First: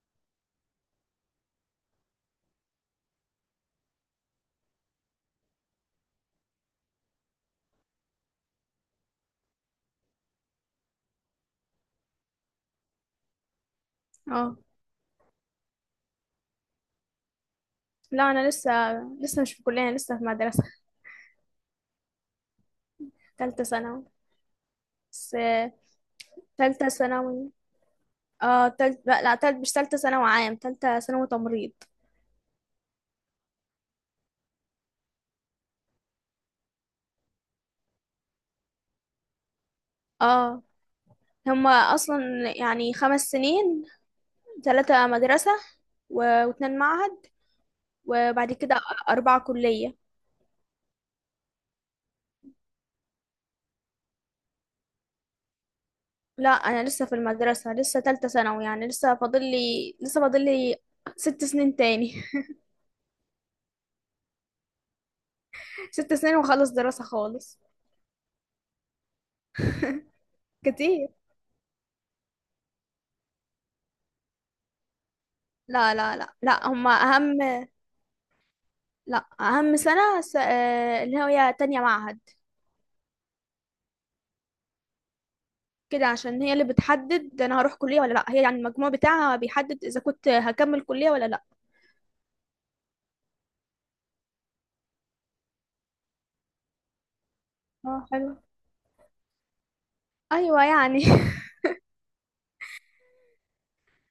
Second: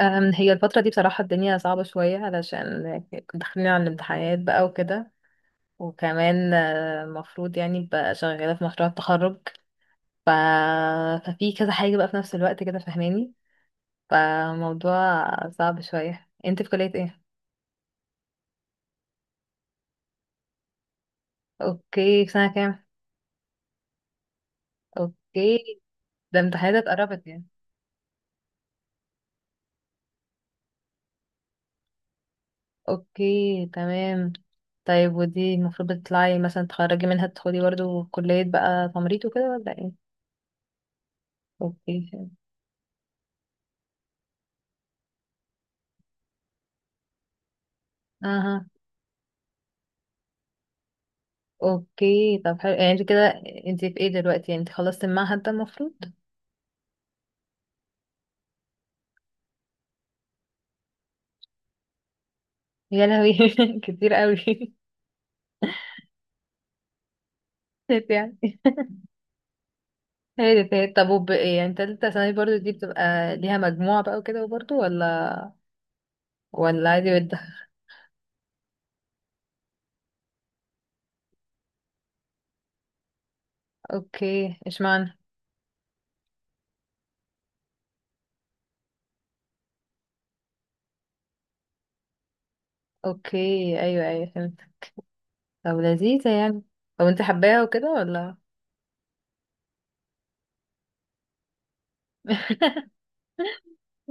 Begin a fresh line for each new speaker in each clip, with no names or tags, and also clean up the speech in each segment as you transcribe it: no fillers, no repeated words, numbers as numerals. هي الفترة دي بصراحة الدنيا صعبة شوية علشان داخلين على الامتحانات بقى وكده. وكمان المفروض يعني بقى شغالة في مشروع التخرج. ف... ففي كذا حاجة بقى في نفس الوقت كده فاهماني.
اه.
فموضوع صعب شوية. انت في كلية ايه؟
لا، انا لسه مش في كلية. انا لسه في مدرسة.
اوكي، في سنة كام؟
تالتة ثانوي. بس
اوكي. ده امتحانات
تالتة
قربت يعني.
ثانوي. اه، تالت، لا لا، تالت، مش تالتة ثانوي عام، تالتة ثانوي تمريض.
اوكي تمام. طيب ودي المفروض بتطلعي مثلا تخرجي منها تدخلي برضو كلية بقى تمريض وكده ولا ايه؟
اه، هما اصلا
اوكي.
يعني 5 سنين: 3 مدرسة و2 معهد، وبعد
اها.
كده 4 كلية.
اوكي طب حلو. يعني انت كده انت في ايه دلوقتي؟ يعني انت خلصت المعهد ده المفروض.
لا، أنا لسه في المدرسة، لسه تالتة ثانوي يعني. لسه فاضل لي 6 سنين تاني.
يا لهوي كتير قوي.
6 سنين وخلص دراسة خالص.
يعني هادت هادت.
كتير.
طب يعني تالتة ثانوي برضو دي بتبقى ليها مجموعة بقى وكده برضو ولا
لا لا لا لا،
ولا
هما
عادي
أهم.
بده؟
لا، اهم سنه س... آه، اللي هي تانية معهد،
اوكي اشمعنى؟
كده، عشان هي اللي بتحدد انا هروح كليه ولا لا. هي يعني المجموع بتاعها بيحدد اذا كنت هكمل كليه ولا لا.
اوكي ايوه ايوه فهمت. طب لذيذة يعني. طب انت حباها وكده
اه، حلو.
ولا؟
ايوه يعني.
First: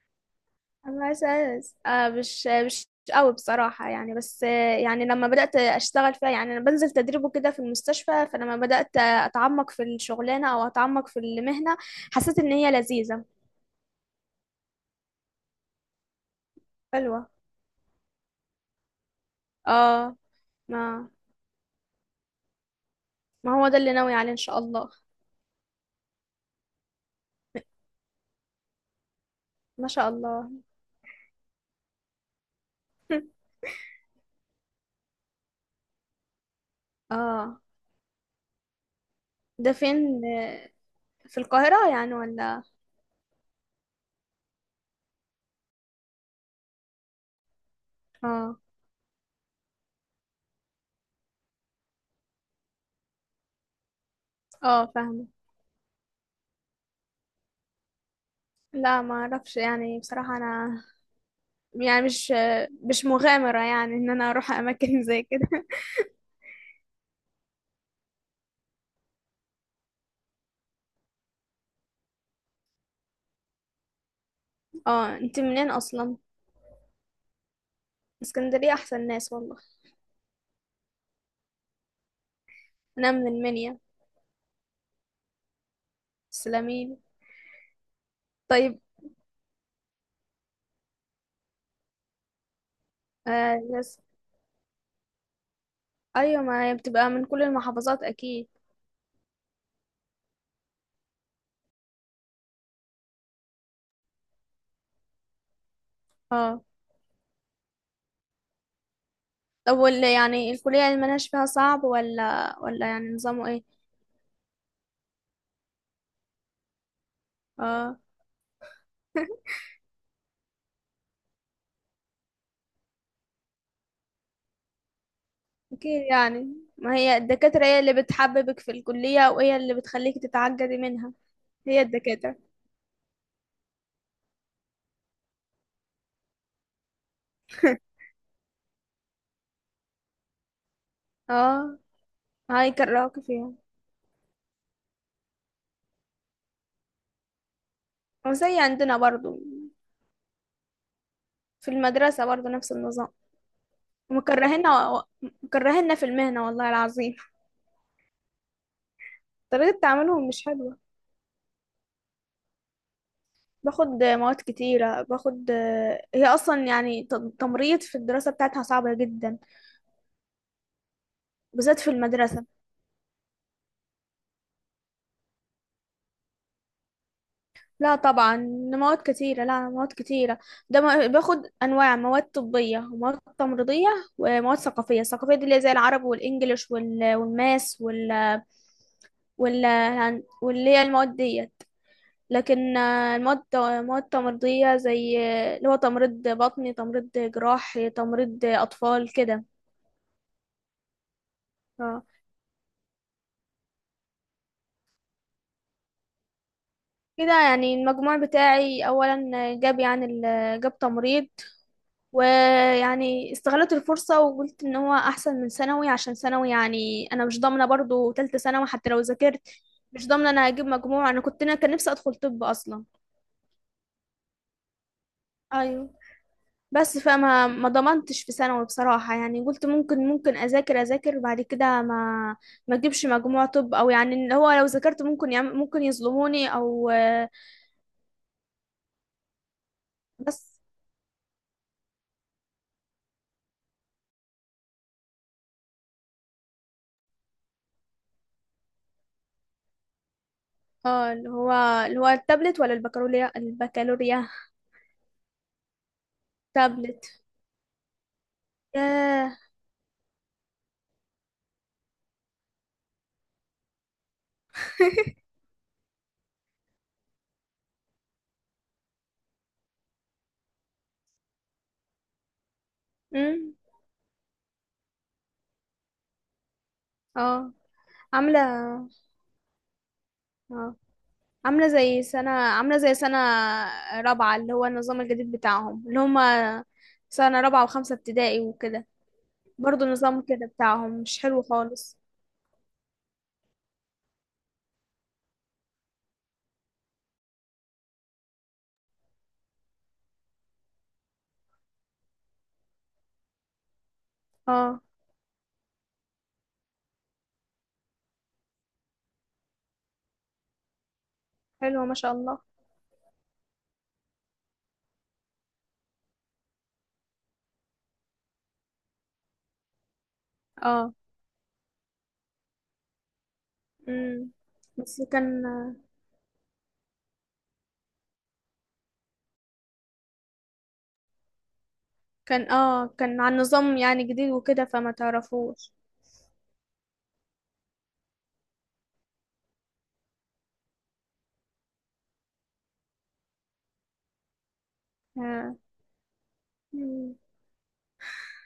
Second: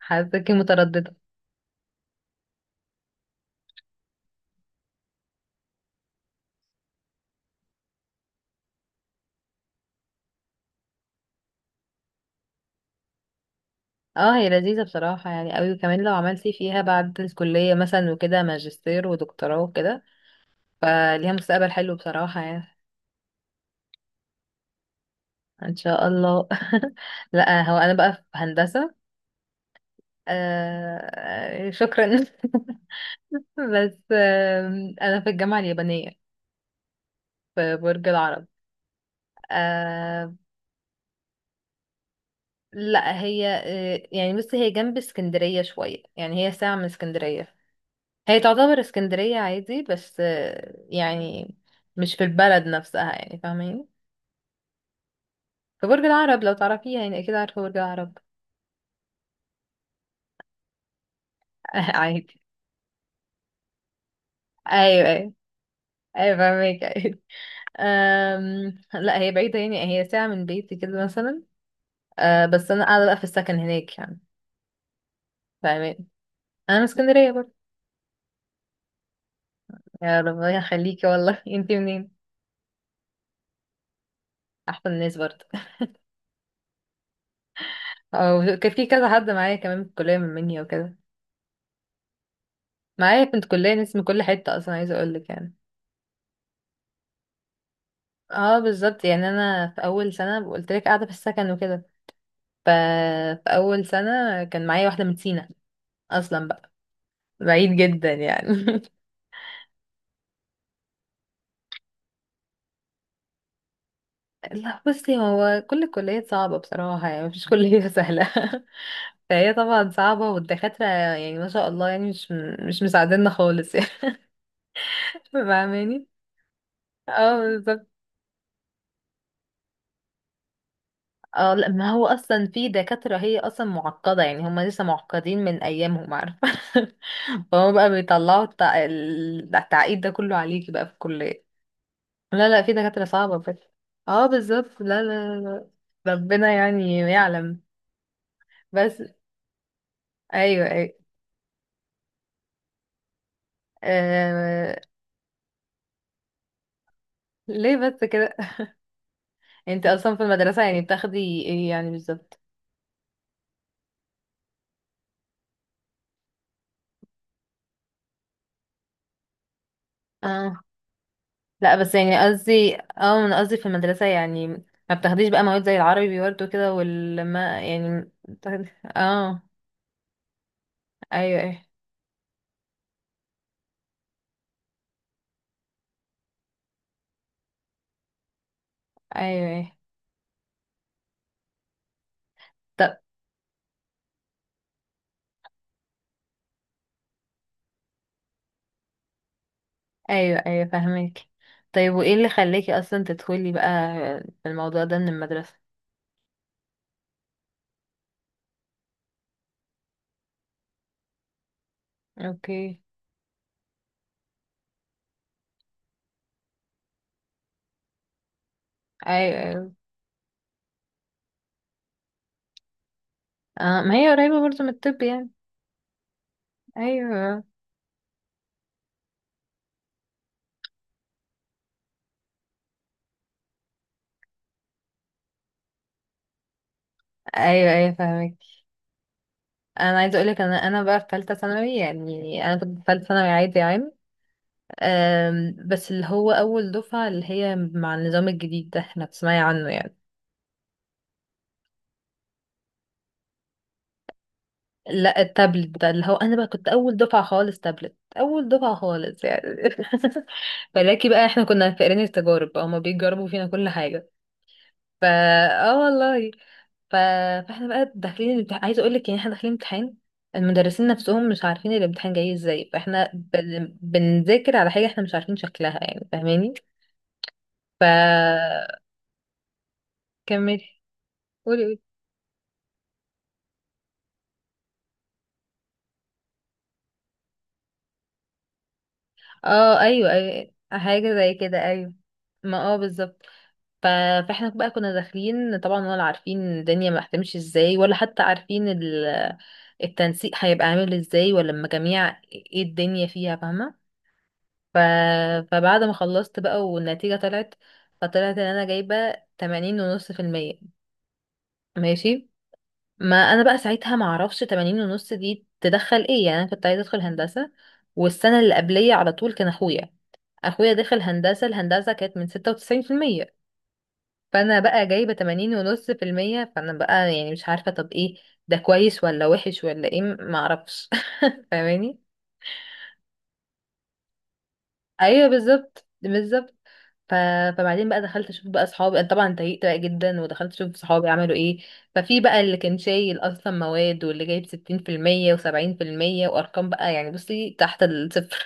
حاساكي
انا
مترددة.
اساس مش قوي بصراحه يعني. بس يعني لما بدات اشتغل فيها، يعني انا بنزل تدريب وكده في المستشفى، فلما بدات اتعمق في الشغلانه او اتعمق في المهنه حسيت ان هي لذيذه.
اه هي لذيذة بصراحة يعني قوي، وكمان لو عملتي فيها بعد
حلوة.
الكلية مثلا وكده ماجستير ودكتوراه وكده،
اه، ما
فليها مستقبل حلو بصراحة يعني.
ما هو ده اللي ناوي عليه ان شاء الله.
ان شاء الله. لا هو انا بقى في هندسة.
ما شاء الله.
آه شكرا. بس انا في الجامعة اليابانية
اه،
في برج العرب.
ده فين
آه
في القاهرة يعني ولا؟
لا هي يعني بس هي جنب اسكندرية شوية، يعني هي ساعة من اسكندرية. هي
اه،
تعتبر اسكندرية عادي، بس يعني مش في البلد نفسها يعني، فاهمين.
اه، فاهمة.
في برج العرب، لو تعرفيها يعني اكيد عارفة برج العرب.
لا، ما اعرفش يعني بصراحة انا. يعني مش
عادي.
آه، مش مغامرة يعني ان انا اروح اماكن
ايوه
زي
ايوه.
كده.
ايوه فاهمك. لا هي بعيدة، يعني هي ساعة من بيتي كده مثلا. أه بس أنا قاعدة بقى في السكن هناك يعني،
اه، انت منين
فاهمين.
اصلا؟
أنا من اسكندرية برضه.
اسكندرية احسن ناس والله.
يا ربنا يخليكي والله. انتي منين؟
انا من المنيا
أحسن الناس برضه.
السلامين.
أو كان
طيب.
في كذا حد معايا كمان في الكلية من مني وكده. معايا بنت كلية ناس
يس.
من كل حتة أصلا، عايزة أقولك يعني.
ايوه، ما هي بتبقى من كل المحافظات اكيد.
اه بالظبط يعني. أنا في أول سنة قلت لك قاعدة في السكن وكده. ف... في أول سنة كان معايا واحدة من سينا أصلا
اه،
بقى، بعيد جدا يعني.
طب يعني الكلية اللي ملهاش فيها صعب ولا يعني نظامه ايه؟
لا بصي، هو كل الكليات صعبة بصراحة يعني. مفيش كلية
اه،
سهلة. فهي طبعا صعبة، والدكاترة يعني ما شاء الله يعني مش مساعديننا خالص يعني.
أكيد
فاهماني.
يعني. ما هي
اه
الدكاترة هي
بالظبط.
اللي بتحببك في الكلية، وهي اللي بتخليك تتعجبي منها.
اه لا
هي
ما هو
الدكاترة.
اصلا في دكاترة هي اصلا معقدة، يعني هم لسه معقدين من ايامهم، عارفة. فهم بقى بيطلعوا التعقيد ده كله عليكي بقى في الكلية.
اه،
لا لا في دكاترة
هيكرهوك
صعبة
فيها.
بس. اه بالظبط. لا لا لا ربنا يعني يعلم
وزي عندنا
بس.
برضو.
ايوه ايوه.
في المدرسة برضو نفس النظام.
آه،
مكرهنا و... مكرهنا في المهنة والله العظيم.
ليه بس كده؟
طريقة
انت اصلا في
تعاملهم مش
المدرسة
حلوة.
يعني بتاخدي ايه يعني بالظبط؟
باخد مواد كتيرة. هي أصلا يعني تمريض في الدراسة بتاعتها صعبة جدا،
اه لا
بالذات في
بس يعني
المدرسة.
قصدي، اه انا قصدي في المدرسة يعني ما بتاخديش بقى مواد زي العربي برضه كده والما،
لا
يعني
طبعا،
بتاخدي.
مواد
اه
كتيرة. لا، مواد كتيرة. ده
ايوه
باخد
ايوه.
أنواع مواد طبية ومواد تمريضية ومواد ثقافية. الثقافية دي اللي هي زي العربي والإنجليش والماس وال
ايوه
وال
ايوه.
يعني، واللي هي المواد ديت. لكن
طب
مواد تمريضية زي اللي هو تمريض بطني، تمريض جراح، تمريض أطفال كده.
ايوه ايوه فاهمك. طيب
اه،
وايه اللي خلاكي اصلا تدخلي بقى في الموضوع ده من المدرسة؟
كده يعني. المجموع بتاعي أولا جاب يعني جاب تمريض.
اوكي.
ويعني استغلت الفرصة وقلت ان هو احسن من ثانوي، عشان ثانوي يعني انا مش ضامنة برضو تالتة ثانوي حتى لو
ايوه
ذاكرت.
ايوه.
مش ضامنة انا هجيب مجموع. انا كان نفسي ادخل طب اصلا.
اه ما هي قريبة برضه من الطب يعني.
ايوه. بس
ايوه
فما ما ضمنتش في ثانوي بصراحة يعني. قلت ممكن اذاكر بعد كده، ما اجيبش مجموع طب. او يعني اللي هو لو ذاكرت ممكن ممكن يظلموني او.
ايوه. ايوه فاهمك. انا عايزه اقول
بس
لك، انا بقى في ثالثه ثانوي، يعني انا كنت في ثالثه ثانوي عادي عام. بس اللي هو اول دفعه اللي هي مع النظام الجديد ده، احنا بتسمعي عنه يعني.
اه، اللي هو التابلت ولا البكالوريا؟ البكالوريا.
لا التابلت ده، اللي هو انا بقى كنت اول
تابلت.
دفعه خالص تابلت، اول دفعه خالص
ياه.
يعني. فلاكي بقى احنا كنا فاقرين التجارب بقى، هما بيجربوا فينا كل حاجه. فا اه والله. ف... فاحنا بقى داخلين الامتحان، عايزه اقول لك يعني احنا داخلين امتحان، المدرسين نفسهم مش عارفين الامتحان جاي ازاي، فاحنا
امم
بنذاكر على حاجه احنا مش عارفين شكلها يعني، فاهماني.
اه،
ف
عاملة
كملي.
اه
قولي قولي.
عاملة زي سنة رابعة، اللي هو النظام الجديد بتاعهم، اللي هما سنة رابعة وخمسة ابتدائي وكده.
اه
برضو
ايوه
نظام كده
ايوه
بتاعهم
حاجه
مش
زي
حلو
كده ايوه.
خالص.
ما اه بالظبط. ف... فاحنا بقى كنا داخلين طبعا ولا عارفين الدنيا ما هتمشي ازاي، ولا حتى عارفين التنسيق هيبقى عامل ازاي، ولا المجاميع ايه الدنيا فيها، فاهمه. ف...
اه،
فبعد ما خلصت بقى والنتيجة طلعت، فطلعت ان انا جايبة 80.5%.
حلو ما شاء
ماشي.
الله.
ما انا بقى ساعتها ما اعرفش 80.5 دي تدخل ايه، يعني انا كنت عايزة ادخل هندسة. والسنة اللي قبلية على طول كان اخويا، اخويا
اه،
دخل هندسة، الهندسة كانت من 96%.
امم
فانا بقى
بس
جايبة
كان
80.5%، فانا بقى يعني مش عارفة طب ايه، ده كويس ولا وحش ولا ايه ما اعرفش. فاهماني.
كان اه كان عن نظام يعني جديد وكده، فما
ايوه
تعرفوش.
بالظبط بالظبط. ف... فبعدين بقى دخلت اشوف بقى اصحابي، انا طبعا اتضايقت بقى جدا، ودخلت اشوف صحابي عملوا ايه. ففي بقى اللي كان شايل اصلا مواد، واللي جايب 60%
اه.
و70% وارقام بقى يعني
مم.
بصي تحت الصفر.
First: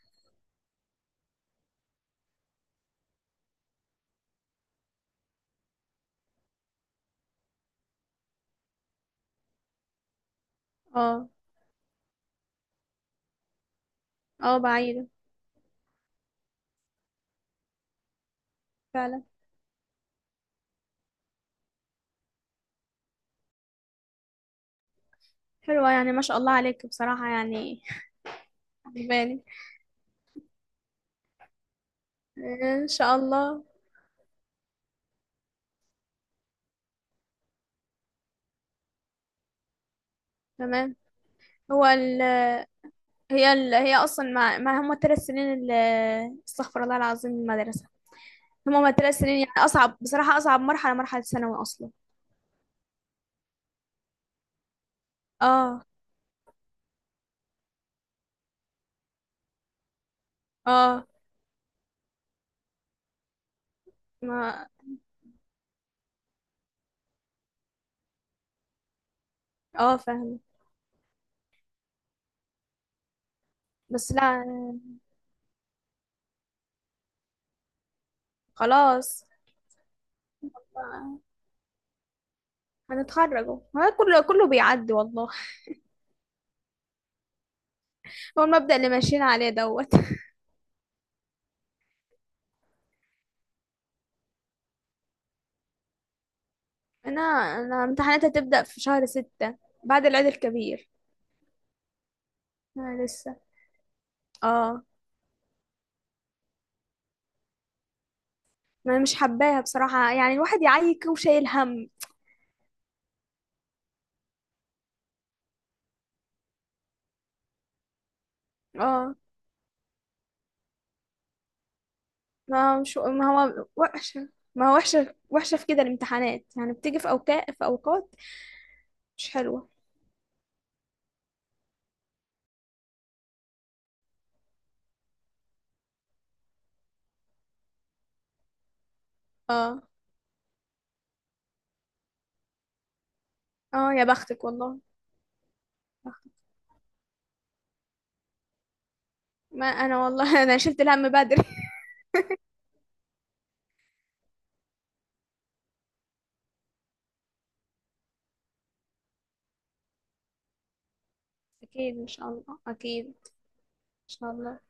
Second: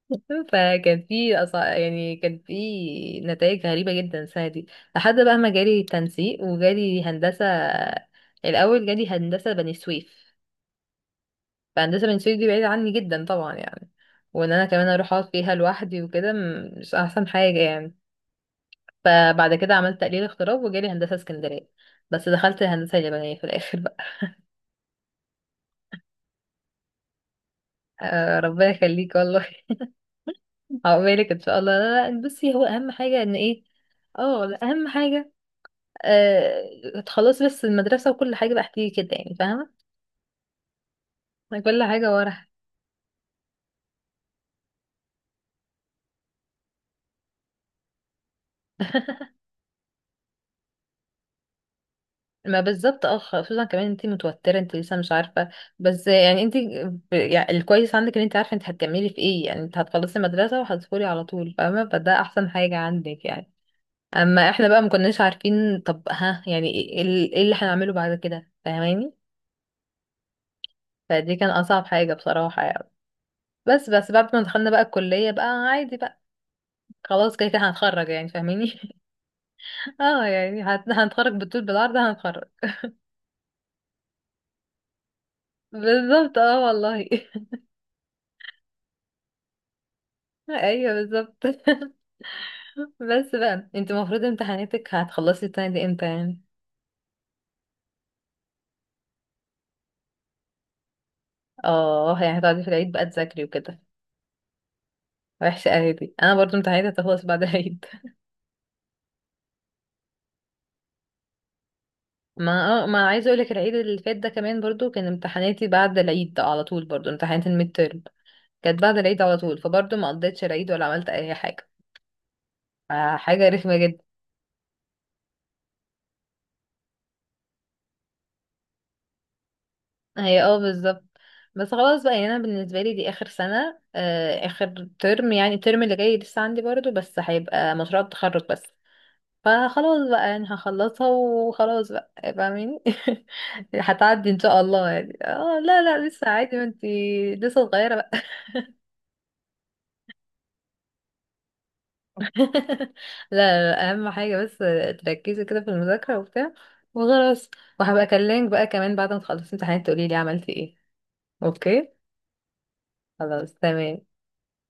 فكان في يعني كان في نتائج غريبة جدا السنة دي، لحد بقى ما جالي تنسيق وجالي هندسة. الاول جالي هندسة بني سويف.
اه،
فهندسة بني سويف دي بعيدة عني جدا طبعا يعني، وان انا كمان
بعيدة
اروح اقعد فيها لوحدي وكده مش احسن حاجة يعني.
فعلا.
فبعد كده عملت تقليل اغتراب وجالي هندسة اسكندرية، بس دخلت هندسة يابانية في الآخر بقى.
حلوة يعني، ما شاء الله عليك بصراحة يعني،
آه ربنا يخليك
عجباني.
والله. عقبالك إن شاء الله. لا لا بصي، هو
ان
أهم
شاء
حاجة إن إيه،
الله.
اه لا، أهم حاجة، آه خلاص، بس المدرسة وكل حاجة بقى هتيجي كده يعني، فاهمة.
تمام.
يعني كل
هو
حاجة
ال
ورا.
هي اصلا ما هم الثلاث سنين اللي استغفر الله العظيم المدرسه. هم الثلاث سنين يعني اصعب بصراحه، اصعب مرحله ثانوي اصلا.
ما بالظبط. اه خصوصا كمان انتي متوترة، انتي لسه مش عارفة.
اه،
بس يعني انتي يعني الكويس عندك ان انتي عارفة انتي هتكملي في ايه يعني، انت هتخلصي المدرسة وهتدخلي
اه،
على طول، فاهمة. فده احسن حاجة عندك يعني. اما احنا
ما
بقى ما كناش عارفين طب ها يعني ايه، إيه إيه اللي هنعمله بعد كده، فاهماني.
اه فاهمه.
فدي كان اصعب حاجة بصراحة يعني. بس
بس
بعد ما
لا،
دخلنا بقى الكلية بقى عادي بقى، خلاص كده كده هنتخرج يعني فاهماني.
خلاص
اه يعني هنتخرج بالطول بالعرض هنتخرج.
هنتخرج أهو. هو كله كله بيعدي والله.
بالظبط اه والله.
هو المبدأ اللي ماشيين عليه دوت.
ايوه بالظبط. بس بقى انت المفروض امتحاناتك هتخلصي السنة دي امتى يعني؟
انا انا امتحاناتي هتبدأ في شهر 6 بعد العيد الكبير.
اه يعني هتقعدي في العيد
انا
بقى
لسه.
تذاكري وكده.
اه.
وحشة قوي دي، انا برضو امتحاناتي هتخلص بعد العيد.
ما أنا مش حباها بصراحة يعني، الواحد يعيك وشايل هم.
ما اه ما عايزه اقول لك، العيد اللي فات ده كمان برضو كان امتحاناتي بعد العيد على طول، برضو امتحانات الميد تيرم كانت بعد
اه،
العيد على طول، فبرضو ما قضيتش العيد ولا عملت اي حاجه.
ما
حاجه
هو
رخمه جدا.
وحشة. ما هو وحشة، وحشة في كده الامتحانات يعني، بتيجي في أوقات، في أوقات مش حلوة.
هي اه بالظبط. بس خلاص بقى يعني انا بالنسبه لي دي اخر سنه، اخر ترم، يعني الترم اللي جاي لسه عندي برضو، بس هيبقى مشروع التخرج بس،
اه،
فخلاص بقى يعني هخلصها وخلاص بقى، فاهمين.
اه، يا
هتعدي ان
بختك
شاء
والله.
الله يعني. اه لا لا لسه
بخت-
عادي ما انتي لسه صغيره.
ما أنا والله. أنا شلت الهم بدري.
لا لا، اهم حاجه بس تركزي كده في المذاكره وبتاع وخلاص. وهبقى اكلمك بقى كمان بعد ما تخلصي امتحانات تقولي لي عملتي ايه. اوكي
أكيد إن شاء الله، أكيد إن
خلاص تمام.
شاء الله.